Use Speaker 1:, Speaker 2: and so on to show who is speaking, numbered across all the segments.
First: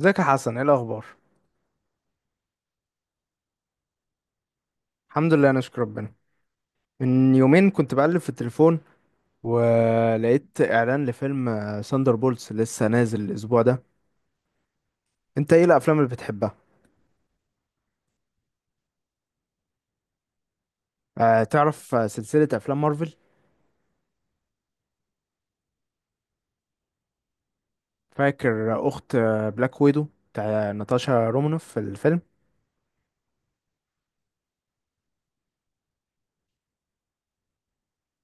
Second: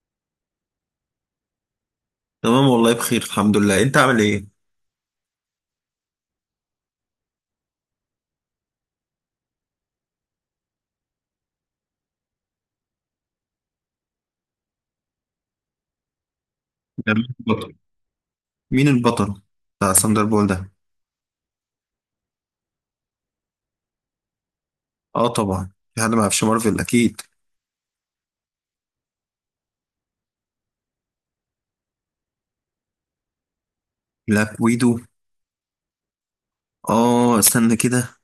Speaker 1: ازيك يا حسن، ايه الاخبار؟
Speaker 2: تمام والله بخير الحمد لله. انت عامل ايه؟
Speaker 1: الحمد لله، انا اشكر ربنا. من يومين كنت بقلب في التليفون ولقيت اعلان لفيلم ساندر بولتس لسه نازل الاسبوع ده. انت ايه الافلام اللي بتحبها؟
Speaker 2: ده مين البطل؟ مين البطل بتاع ساندر بول ده.
Speaker 1: آه، تعرف؟ سلسلة افلام مارفل.
Speaker 2: اه طبعا في حد ما يعرفش مارفل اكيد.
Speaker 1: فاكر اخت بلاك ويدو بتاع ناتاشا رومانوف في الفيلم.
Speaker 2: بلاك ويدو. اه استنى كده.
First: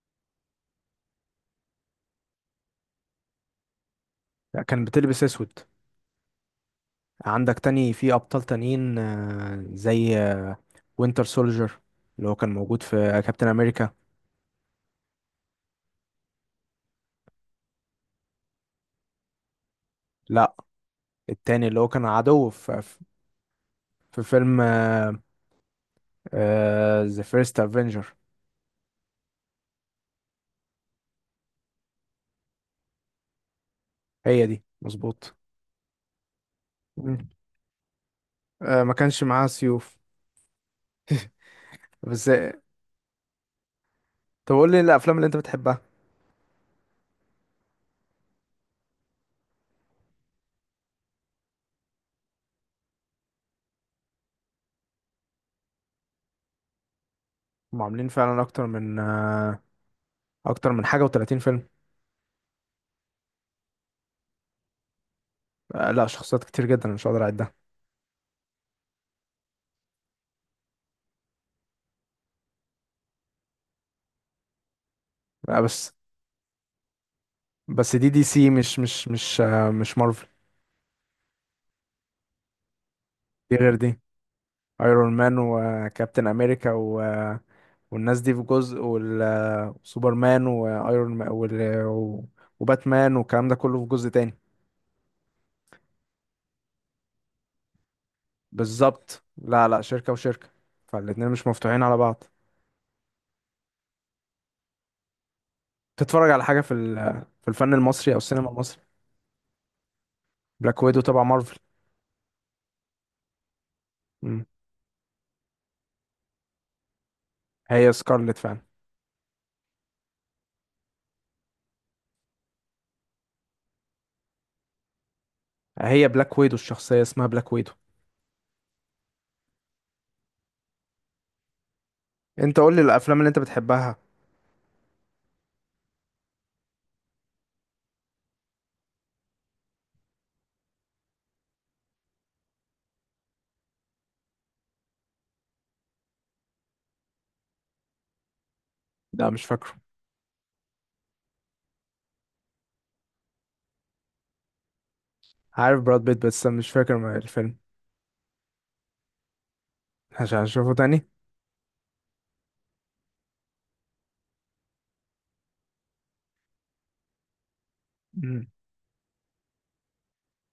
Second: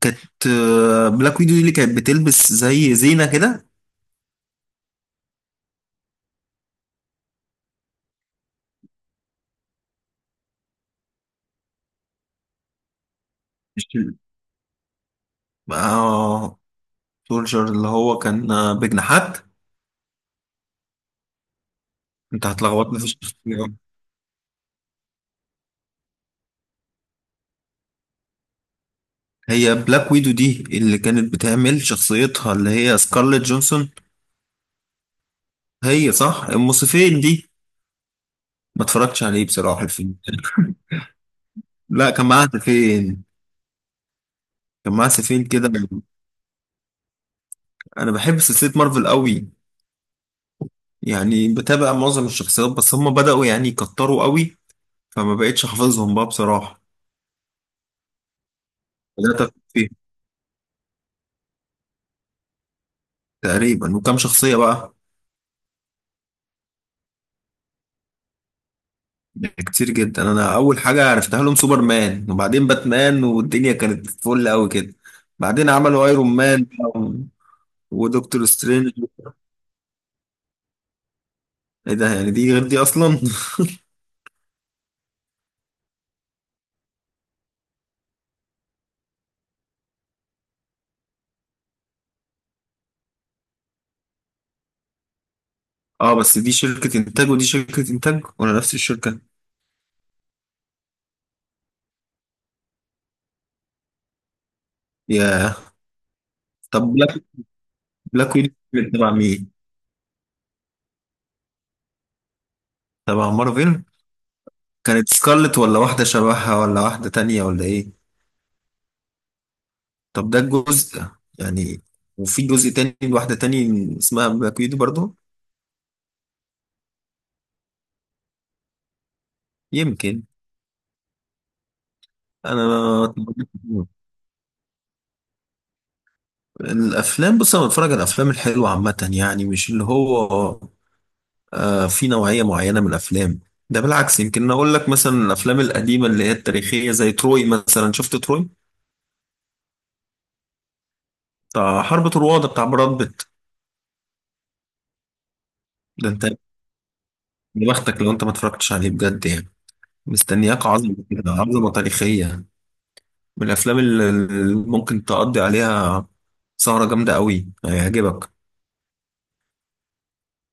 Speaker 2: كانت آه، بلاك ويدو دي اللي كانت بتلبس زي زينة كده.
Speaker 1: لا، كان بتلبس اسود. عندك تاني في ابطال تانيين، زي وينتر سولجر اللي هو كان موجود في كابتن
Speaker 2: مش
Speaker 1: امريكا.
Speaker 2: ال- اه سولجر اللي هو كان بجناحات.
Speaker 1: لا، التاني اللي هو كان
Speaker 2: انت
Speaker 1: عدو في آه،
Speaker 2: هتلخبطني في الشخصيات.
Speaker 1: في فيلم ذا فيرست افنجر.
Speaker 2: هي بلاك ويدو دي اللي كانت بتعمل شخصيتها اللي هي سكارليت جونسون.
Speaker 1: هي دي مظبوط.
Speaker 2: هي صح الموسيقين
Speaker 1: مم.
Speaker 2: دي.
Speaker 1: آه،
Speaker 2: ما
Speaker 1: ما
Speaker 2: اتفرجتش
Speaker 1: كانش
Speaker 2: عليه
Speaker 1: معاها
Speaker 2: بصراحة
Speaker 1: سيوف.
Speaker 2: الفيلم. لا كان
Speaker 1: بس
Speaker 2: معاها فين؟
Speaker 1: طب قول لي إيه
Speaker 2: كان معاه
Speaker 1: الافلام اللي انت
Speaker 2: سفين كده.
Speaker 1: بتحبها؟
Speaker 2: انا بحب سلسله مارفل قوي، يعني بتابع معظم الشخصيات بس هم بداوا يعني يكتروا قوي، فما بقتش حافظهم بقى بصراحه.
Speaker 1: هم عاملين فعلا اكتر من
Speaker 2: بدات أفهم
Speaker 1: آه
Speaker 2: فيه.
Speaker 1: اكتر من حاجه و30 فيلم.
Speaker 2: تقريبا وكم شخصيه بقى؟
Speaker 1: لا، شخصيات كتير جدا، أنا مش هقدر اعدها.
Speaker 2: كتير جدا. انا اول حاجه عرفتها لهم سوبرمان وبعدين باتمان والدنيا كانت فل قوي كده.
Speaker 1: آه
Speaker 2: بعدين
Speaker 1: بس
Speaker 2: عملوا ايرون مان بقى
Speaker 1: بس دي دي
Speaker 2: ودكتور
Speaker 1: سي مش
Speaker 2: سترينج.
Speaker 1: مش مش آه مش مارفل.
Speaker 2: ايه ده يعني دي غير دي اصلا؟
Speaker 1: دي غير دي. ايرون مان وكابتن امريكا والناس دي في جزء وسوبرمان وايرون مان وباتمان والكلام ده كله في جزء تاني.
Speaker 2: اه بس دي شركه انتاج ودي شركه انتاج ولا نفس الشركه؟
Speaker 1: بالظبط. لا، لا، شركة وشركة. فالاتنين مش مفتوحين على بعض.
Speaker 2: يا
Speaker 1: تتفرج على حاجة في
Speaker 2: طب
Speaker 1: ال- في الفن المصري أو
Speaker 2: بلاك
Speaker 1: السينما
Speaker 2: ويدو
Speaker 1: المصري؟
Speaker 2: تبع مين؟
Speaker 1: بلاك ويدو تبع مارفل.
Speaker 2: تبع مارفل.
Speaker 1: مم.
Speaker 2: كانت سكارلت ولا واحدة شبهها ولا واحدة تانية ولا إيه؟
Speaker 1: هي سكارلت فعلا.
Speaker 2: طب ده الجزء يعني. وفي جزء تاني لواحدة تانية اسمها باكيت برضو.
Speaker 1: هي بلاك ويدو، الشخصية اسمها بلاك ويدو.
Speaker 2: يمكن.
Speaker 1: أنت قول لي
Speaker 2: أنا
Speaker 1: الأفلام اللي أنت بتحبها.
Speaker 2: الأفلام بص أنا بتفرج على الأفلام الحلوة عامة، يعني مش اللي هو آه في نوعية معينة من الأفلام. ده بالعكس، يمكن أقول لك مثلا الأفلام القديمة اللي هي التاريخية زي تروي مثلا. شفت تروي؟
Speaker 1: لا، مش فاكره.
Speaker 2: بتاع حرب طروادة بتاع براد بيت.
Speaker 1: عارف براد
Speaker 2: ده أنت،
Speaker 1: بيت بس مش فاكر الفيلم.
Speaker 2: يا بختك لو أنت ما اتفرجتش عليه بجد يعني.
Speaker 1: عشان
Speaker 2: مستنياك
Speaker 1: أشوفه
Speaker 2: عظمة
Speaker 1: تاني.
Speaker 2: كده، عظمة تاريخية، من الافلام اللي ممكن تقضي عليها سهرة جامدة قوي. هيعجبك.
Speaker 1: مم.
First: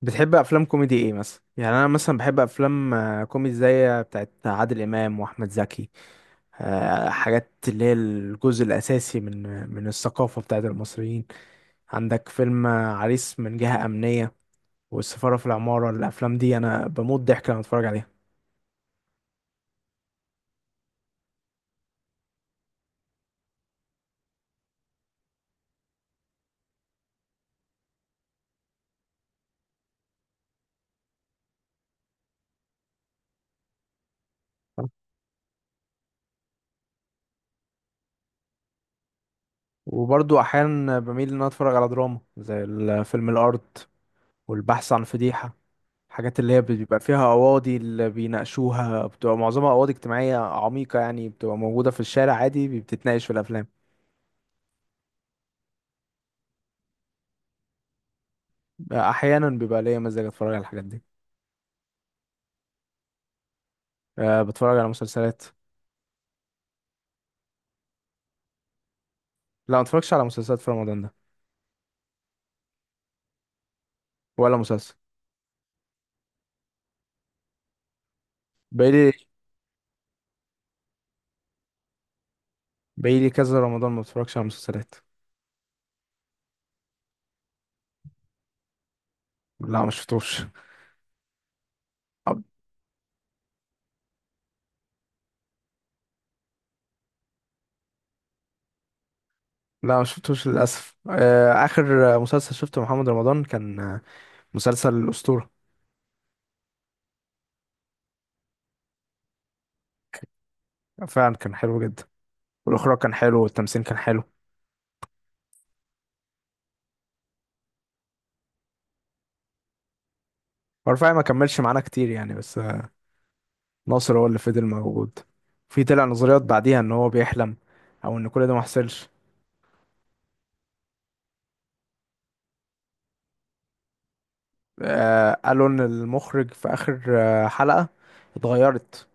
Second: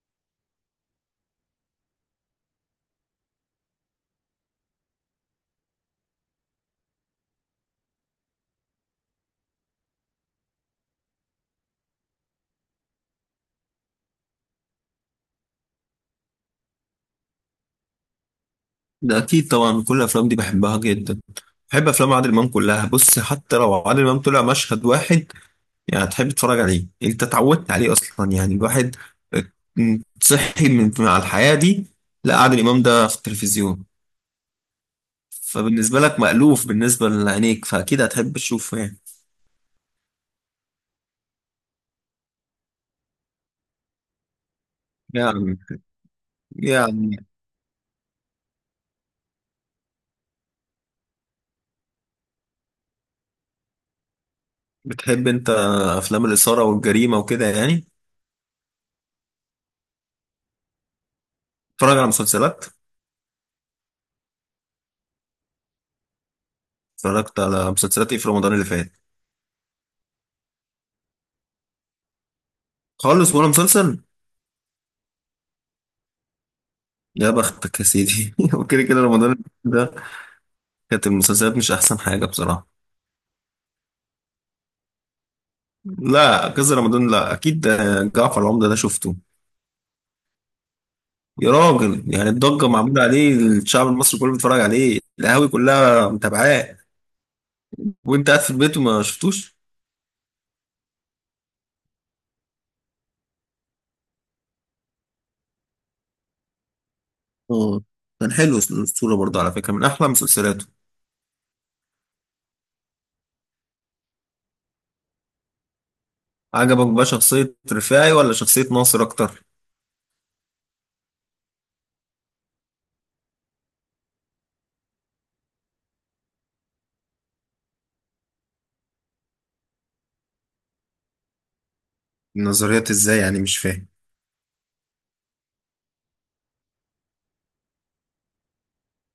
Speaker 1: بتحب أفلام كوميدي إيه مثلا؟ يعني أنا مثلا بحب أفلام كوميدي زي بتاعت عادل إمام وأحمد زكي. حاجات اللي هي الجزء الأساسي من الثقافة بتاعت المصريين. عندك فيلم عريس من جهة أمنية، والسفارة في العمارة، الأفلام دي أنا بموت ضحك لما أتفرج عليها.
Speaker 2: ده اكيد طبعا كل الافلام دي بحبها جدا. بحب افلام عادل امام كلها بص، حتى لو عادل امام طلع مشهد واحد يعني تحب تتفرج عليه، انت اتعودت عليه اصلا. يعني الواحد صحي من مع الحياة دي. لا عادل امام ده في التلفزيون، فبالنسبة لك مألوف بالنسبة لعينيك فأكيد هتحب تشوفه
Speaker 1: وبرضو أحيانا بميل إن أنا أتفرج على دراما زي فيلم الأرض والبحث عن فضيحة.
Speaker 2: يعني
Speaker 1: الحاجات اللي هي بيبقى
Speaker 2: يعني
Speaker 1: فيها قواضي اللي بيناقشوها بتبقى معظمها قواضي اجتماعية عميقة، يعني بتبقى موجودة في الشارع عادي، بتتناقش في الأفلام.
Speaker 2: بتحب أنت أفلام الإثارة والجريمة وكده يعني؟
Speaker 1: أحيانا بيبقى ليا مزاج أتفرج على الحاجات دي.
Speaker 2: تتفرج على مسلسلات؟
Speaker 1: أه، بتفرج على مسلسلات.
Speaker 2: اتفرجت على مسلسلات ايه في رمضان اللي فات؟
Speaker 1: لا، ما اتفرجش على مسلسلات في رمضان ده.
Speaker 2: خالص ولا مسلسل؟
Speaker 1: ولا مسلسل.
Speaker 2: يا بختك يا سيدي. وكده كده
Speaker 1: بقالي
Speaker 2: رمضان ده كانت المسلسلات مش احسن حاجه بصراحه.
Speaker 1: بقالي كذا رمضان ما اتفرجش على مسلسلات.
Speaker 2: لا كذا رمضان، لا اكيد. آه، جعفر العمده ده شفته.
Speaker 1: لا، ما شفتوش.
Speaker 2: يا راجل يعني
Speaker 1: أب-
Speaker 2: الضجه معموله عليه، الشعب المصري كله بيتفرج عليه، القهاوي كلها متابعاه، وانت قاعد في البيت وما شفتوش!
Speaker 1: لا، ما شفتوش للاسف. اخر مسلسل شفته محمد رمضان كان مسلسل الاسطوره.
Speaker 2: اه كان حلو الصوره برضه على فكره، من احلى مسلسلاته.
Speaker 1: فعلا كان حلو جدا. والاخراج كان حلو والتمثيل كان حلو.
Speaker 2: عجبك بقى شخصيه رفاعي ولا شخصيه ناصر اكتر؟
Speaker 1: ورفاعي ما كملش معانا كتير يعني، بس ناصر هو اللي فضل موجود. في طلع نظريات بعديها ان هو بيحلم او ان كل ده ما حصلش.
Speaker 2: النظريات ازاي يعني؟ مش فاهم.
Speaker 1: قالوا ان المخرج في اخر حلقه اتغيرت.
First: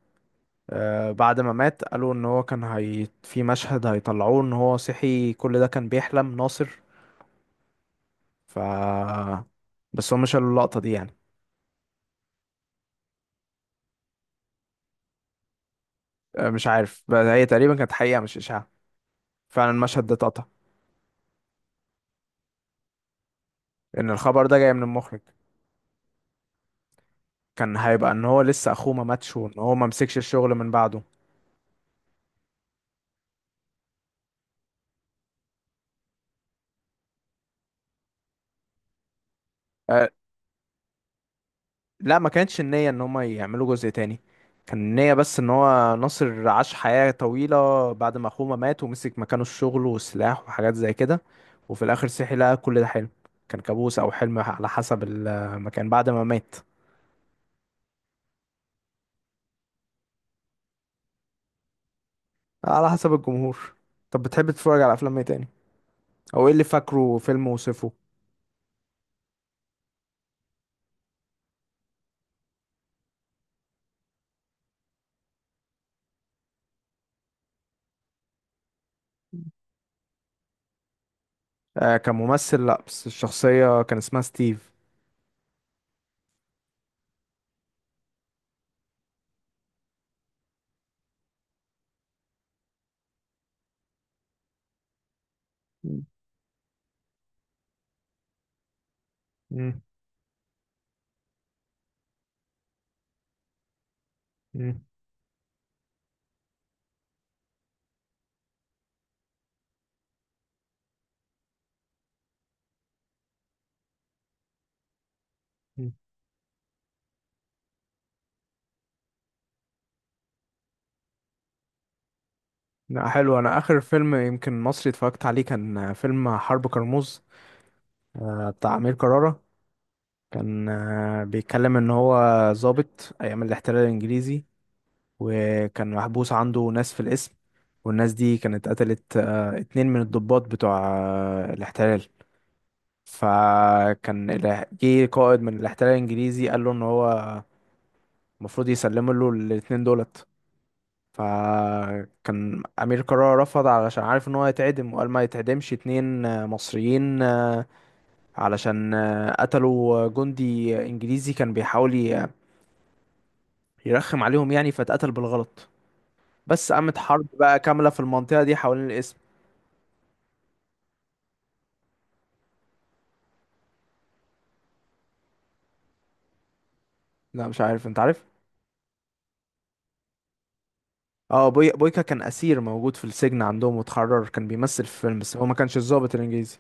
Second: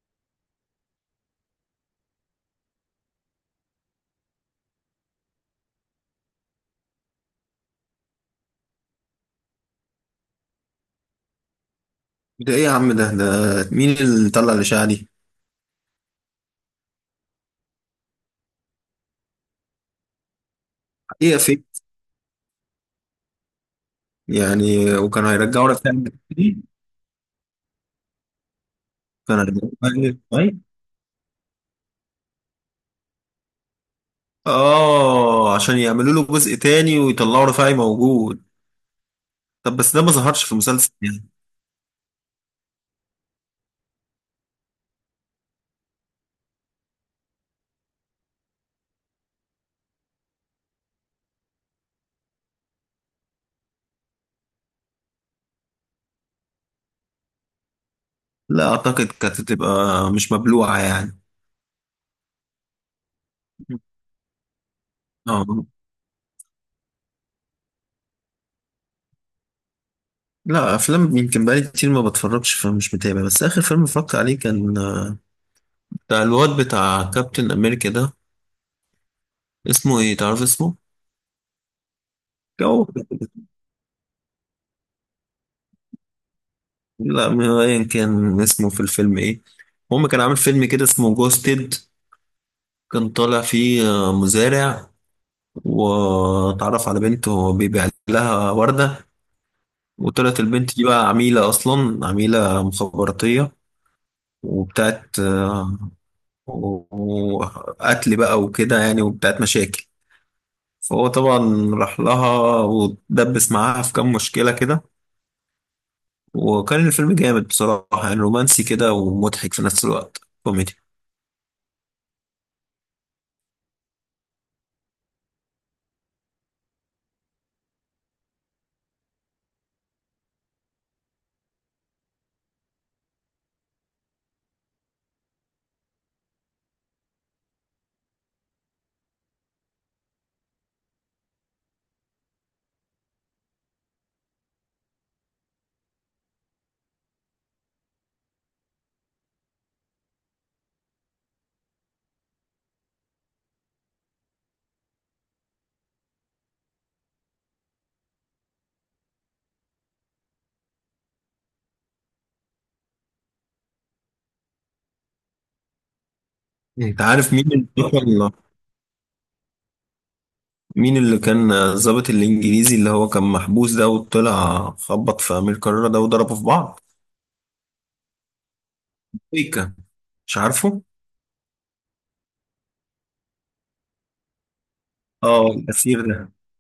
Speaker 1: بعد ما مات قالوا ان هو كان، هي في مشهد هيطلعوه ان هو صحي كل ده كان بيحلم ناصر. ف بس هم شالوا اللقطة دي يعني.
Speaker 2: ده ايه يا عم؟ ده مين اللي طلع الاشاعه دي؟
Speaker 1: مش عارف، بس هي تقريبا كانت حقيقة مش إشاعة. فعلا المشهد ده اتقطع.
Speaker 2: ايه فيك؟
Speaker 1: ان الخبر ده جاي من
Speaker 2: يعني
Speaker 1: المخرج.
Speaker 2: وكانوا هيرجعوا لك تاني؟
Speaker 1: كان هيبقى ان هو لسه اخوه ما ماتش
Speaker 2: كانوا
Speaker 1: وان
Speaker 2: هيرجعوا
Speaker 1: هو ما مسكش
Speaker 2: لك
Speaker 1: الشغل
Speaker 2: تاني.
Speaker 1: من بعده.
Speaker 2: اه، عشان يعملوا له جزء تاني ويطلعوا رفاعي موجود. طب بس ده
Speaker 1: آه،
Speaker 2: ما ظهرش في مسلسل يعني.
Speaker 1: لا، ما كانتش النية ان هما يعملوا جزء تاني. كان النية بس ان هو ناصر عاش حياة طويلة بعد ما اخوه ما مات ومسك مكانه الشغل والسلاح وحاجات زي كده. وفي الاخر صحي لقى كل ده حلم. كان كابوس او حلم على حسب المكان بعد ما مات.
Speaker 2: لا اعتقد كانت تبقى مش مبلوعه يعني.
Speaker 1: على حسب الجمهور. طب بتحب تتفرج على افلام ايه تاني؟
Speaker 2: اه.
Speaker 1: او ايه اللي فاكره فيلم وصفه؟
Speaker 2: لا، افلام يمكن بقالي كتير ما بتفرجش فمش متابع. بس اخر فيلم اتفرجت عليه كان بتاع الواد بتاع كابتن امريكا ده. اسمه ايه؟ تعرف اسمه؟
Speaker 1: آه، كممثل؟ لا،
Speaker 2: جو.
Speaker 1: بس الشخصية كان اسمها ستيف.
Speaker 2: لا ما هو ايا كان اسمه في الفيلم ايه، المهم كان عامل فيلم كده اسمه جوستد. كان طالع فيه مزارع
Speaker 1: مم.
Speaker 2: واتعرف على بنت وهو بيبيع لها وردة.
Speaker 1: مم.
Speaker 2: وطلعت البنت دي بقى عميلة، أصلا عميلة مخابراتية وبتاعت وقتل بقى وكده يعني وبتاعت مشاكل. فهو طبعا راح لها ودبس معاها في كام مشكلة كده.
Speaker 1: مم.
Speaker 2: وكان الفيلم جامد بصراحة، يعني رومانسي كده ومضحك في نفس الوقت، كوميدي.
Speaker 1: لا، حلو. انا اخر فيلم يمكن مصري اتفرجت عليه كان فيلم حرب كرموز. بتاع أمير كرارة. كان بيتكلم إن هو ضابط أيام الاحتلال الإنجليزي. وكان محبوس عنده ناس في القسم. والناس دي كانت قتلت اتنين من الضباط بتوع الاحتلال. فكان جه قائد من الاحتلال الإنجليزي قال له إن هو المفروض يسلم له الاتنين دولت. فكان أمير كرارة رفض علشان عارف إن هو هيتعدم، وقال ما يتعدمش اتنين مصريين علشان قتلوا جندي انجليزي كان بيحاول يرخم عليهم يعني فاتقتل بالغلط. بس قامت
Speaker 2: انت
Speaker 1: حرب
Speaker 2: عارف
Speaker 1: بقى
Speaker 2: مين
Speaker 1: كاملة في
Speaker 2: اللي
Speaker 1: المنطقة دي حوالين الاسم.
Speaker 2: كان الضابط الانجليزي اللي هو كان محبوس ده وطلع خبط في امير كرارة ده وضربه في بعض؟
Speaker 1: لا، مش عارف. انت عارف؟
Speaker 2: بيكا. مش عارفه.
Speaker 1: اه، بويكا كان اسير موجود في السجن عندهم واتحرر، كان بيمثل في فيلم بس هو
Speaker 2: اه
Speaker 1: ما كانش
Speaker 2: الاسير
Speaker 1: الضابط
Speaker 2: ده.
Speaker 1: الانجليزي.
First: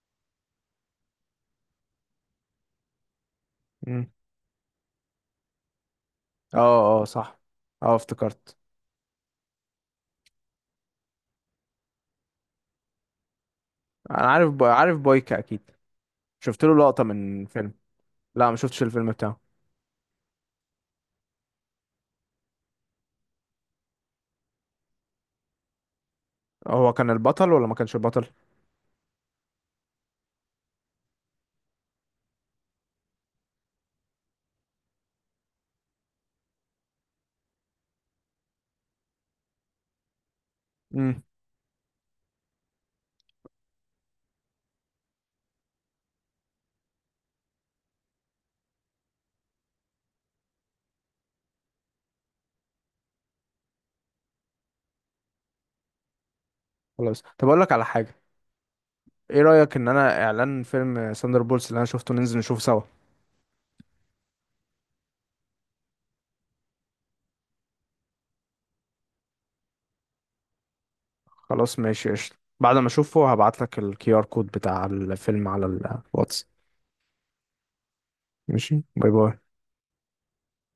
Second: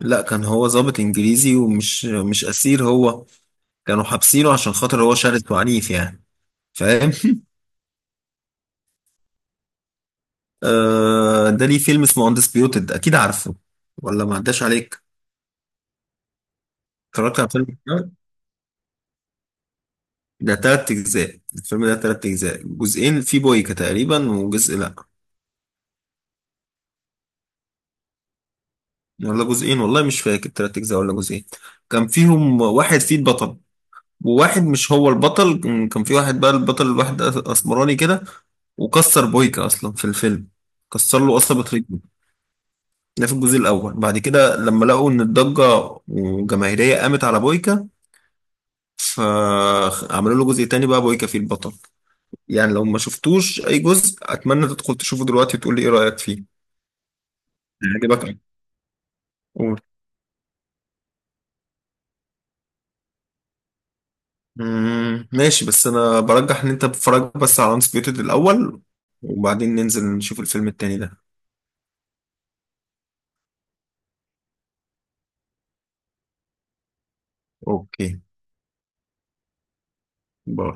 Speaker 2: لا، كان هو ضابط انجليزي ومش مش اسير هو. كانوا
Speaker 1: مم.
Speaker 2: حابسينه عشان خاطر هو شرس وعنيف يعني.
Speaker 1: اه، اه،
Speaker 2: فاهم؟
Speaker 1: صح. اه، افتكرت.
Speaker 2: آه ده ليه فيلم اسمه اندسبيوتد، اكيد عارفه ولا
Speaker 1: انا
Speaker 2: ما عداش
Speaker 1: عارف
Speaker 2: عليك؟
Speaker 1: بويكا اكيد. شفت له لقطة
Speaker 2: اتفرجت
Speaker 1: من
Speaker 2: على
Speaker 1: فيلم.
Speaker 2: الفيلم ده؟
Speaker 1: لا، ما شفتش الفيلم بتاعه.
Speaker 2: ده تلات اجزاء، الفيلم ده تلات اجزاء. جزئين في بويكا تقريبا وجزء لا.
Speaker 1: هو كان البطل ولا ما كانش البطل؟
Speaker 2: ولا جزئين والله مش فاكر، تلات أجزاء ولا جزئين. كان فيهم واحد فيه البطل وواحد مش هو البطل. كان في واحد بقى البطل، الواحد أسمراني كده، وكسر بويكا أصلا في الفيلم، كسر
Speaker 1: امم.
Speaker 2: له قصبة رجله. ده في الجزء الأول. بعد كده لما لقوا إن الضجة وجماهيرية قامت على بويكا فعملوا له جزء تاني بقى بويكا فيه البطل. يعني لو ما شفتوش أي جزء أتمنى تدخل تشوفه دلوقتي وتقول لي إيه رأيك فيه.
Speaker 1: خلاص، طب اقول لك على حاجة.
Speaker 2: عجبك؟
Speaker 1: ايه رأيك ان انا، اعلان فيلم ساندر بولز اللي انا شفته، ننزل نشوفه سوا؟
Speaker 2: مم، ماشي. بس انا برجح ان انت تتفرج بس على انسبيوتد الاول وبعدين ننزل نشوف الفيلم التاني ده.
Speaker 1: خلاص، ماشي، قشطة. بعد ما اشوفه هبعت لك الـQR كود بتاع الفيلم على الواتس.
Speaker 2: اوكي.
Speaker 1: ماشي، باي باي.
Speaker 2: باي.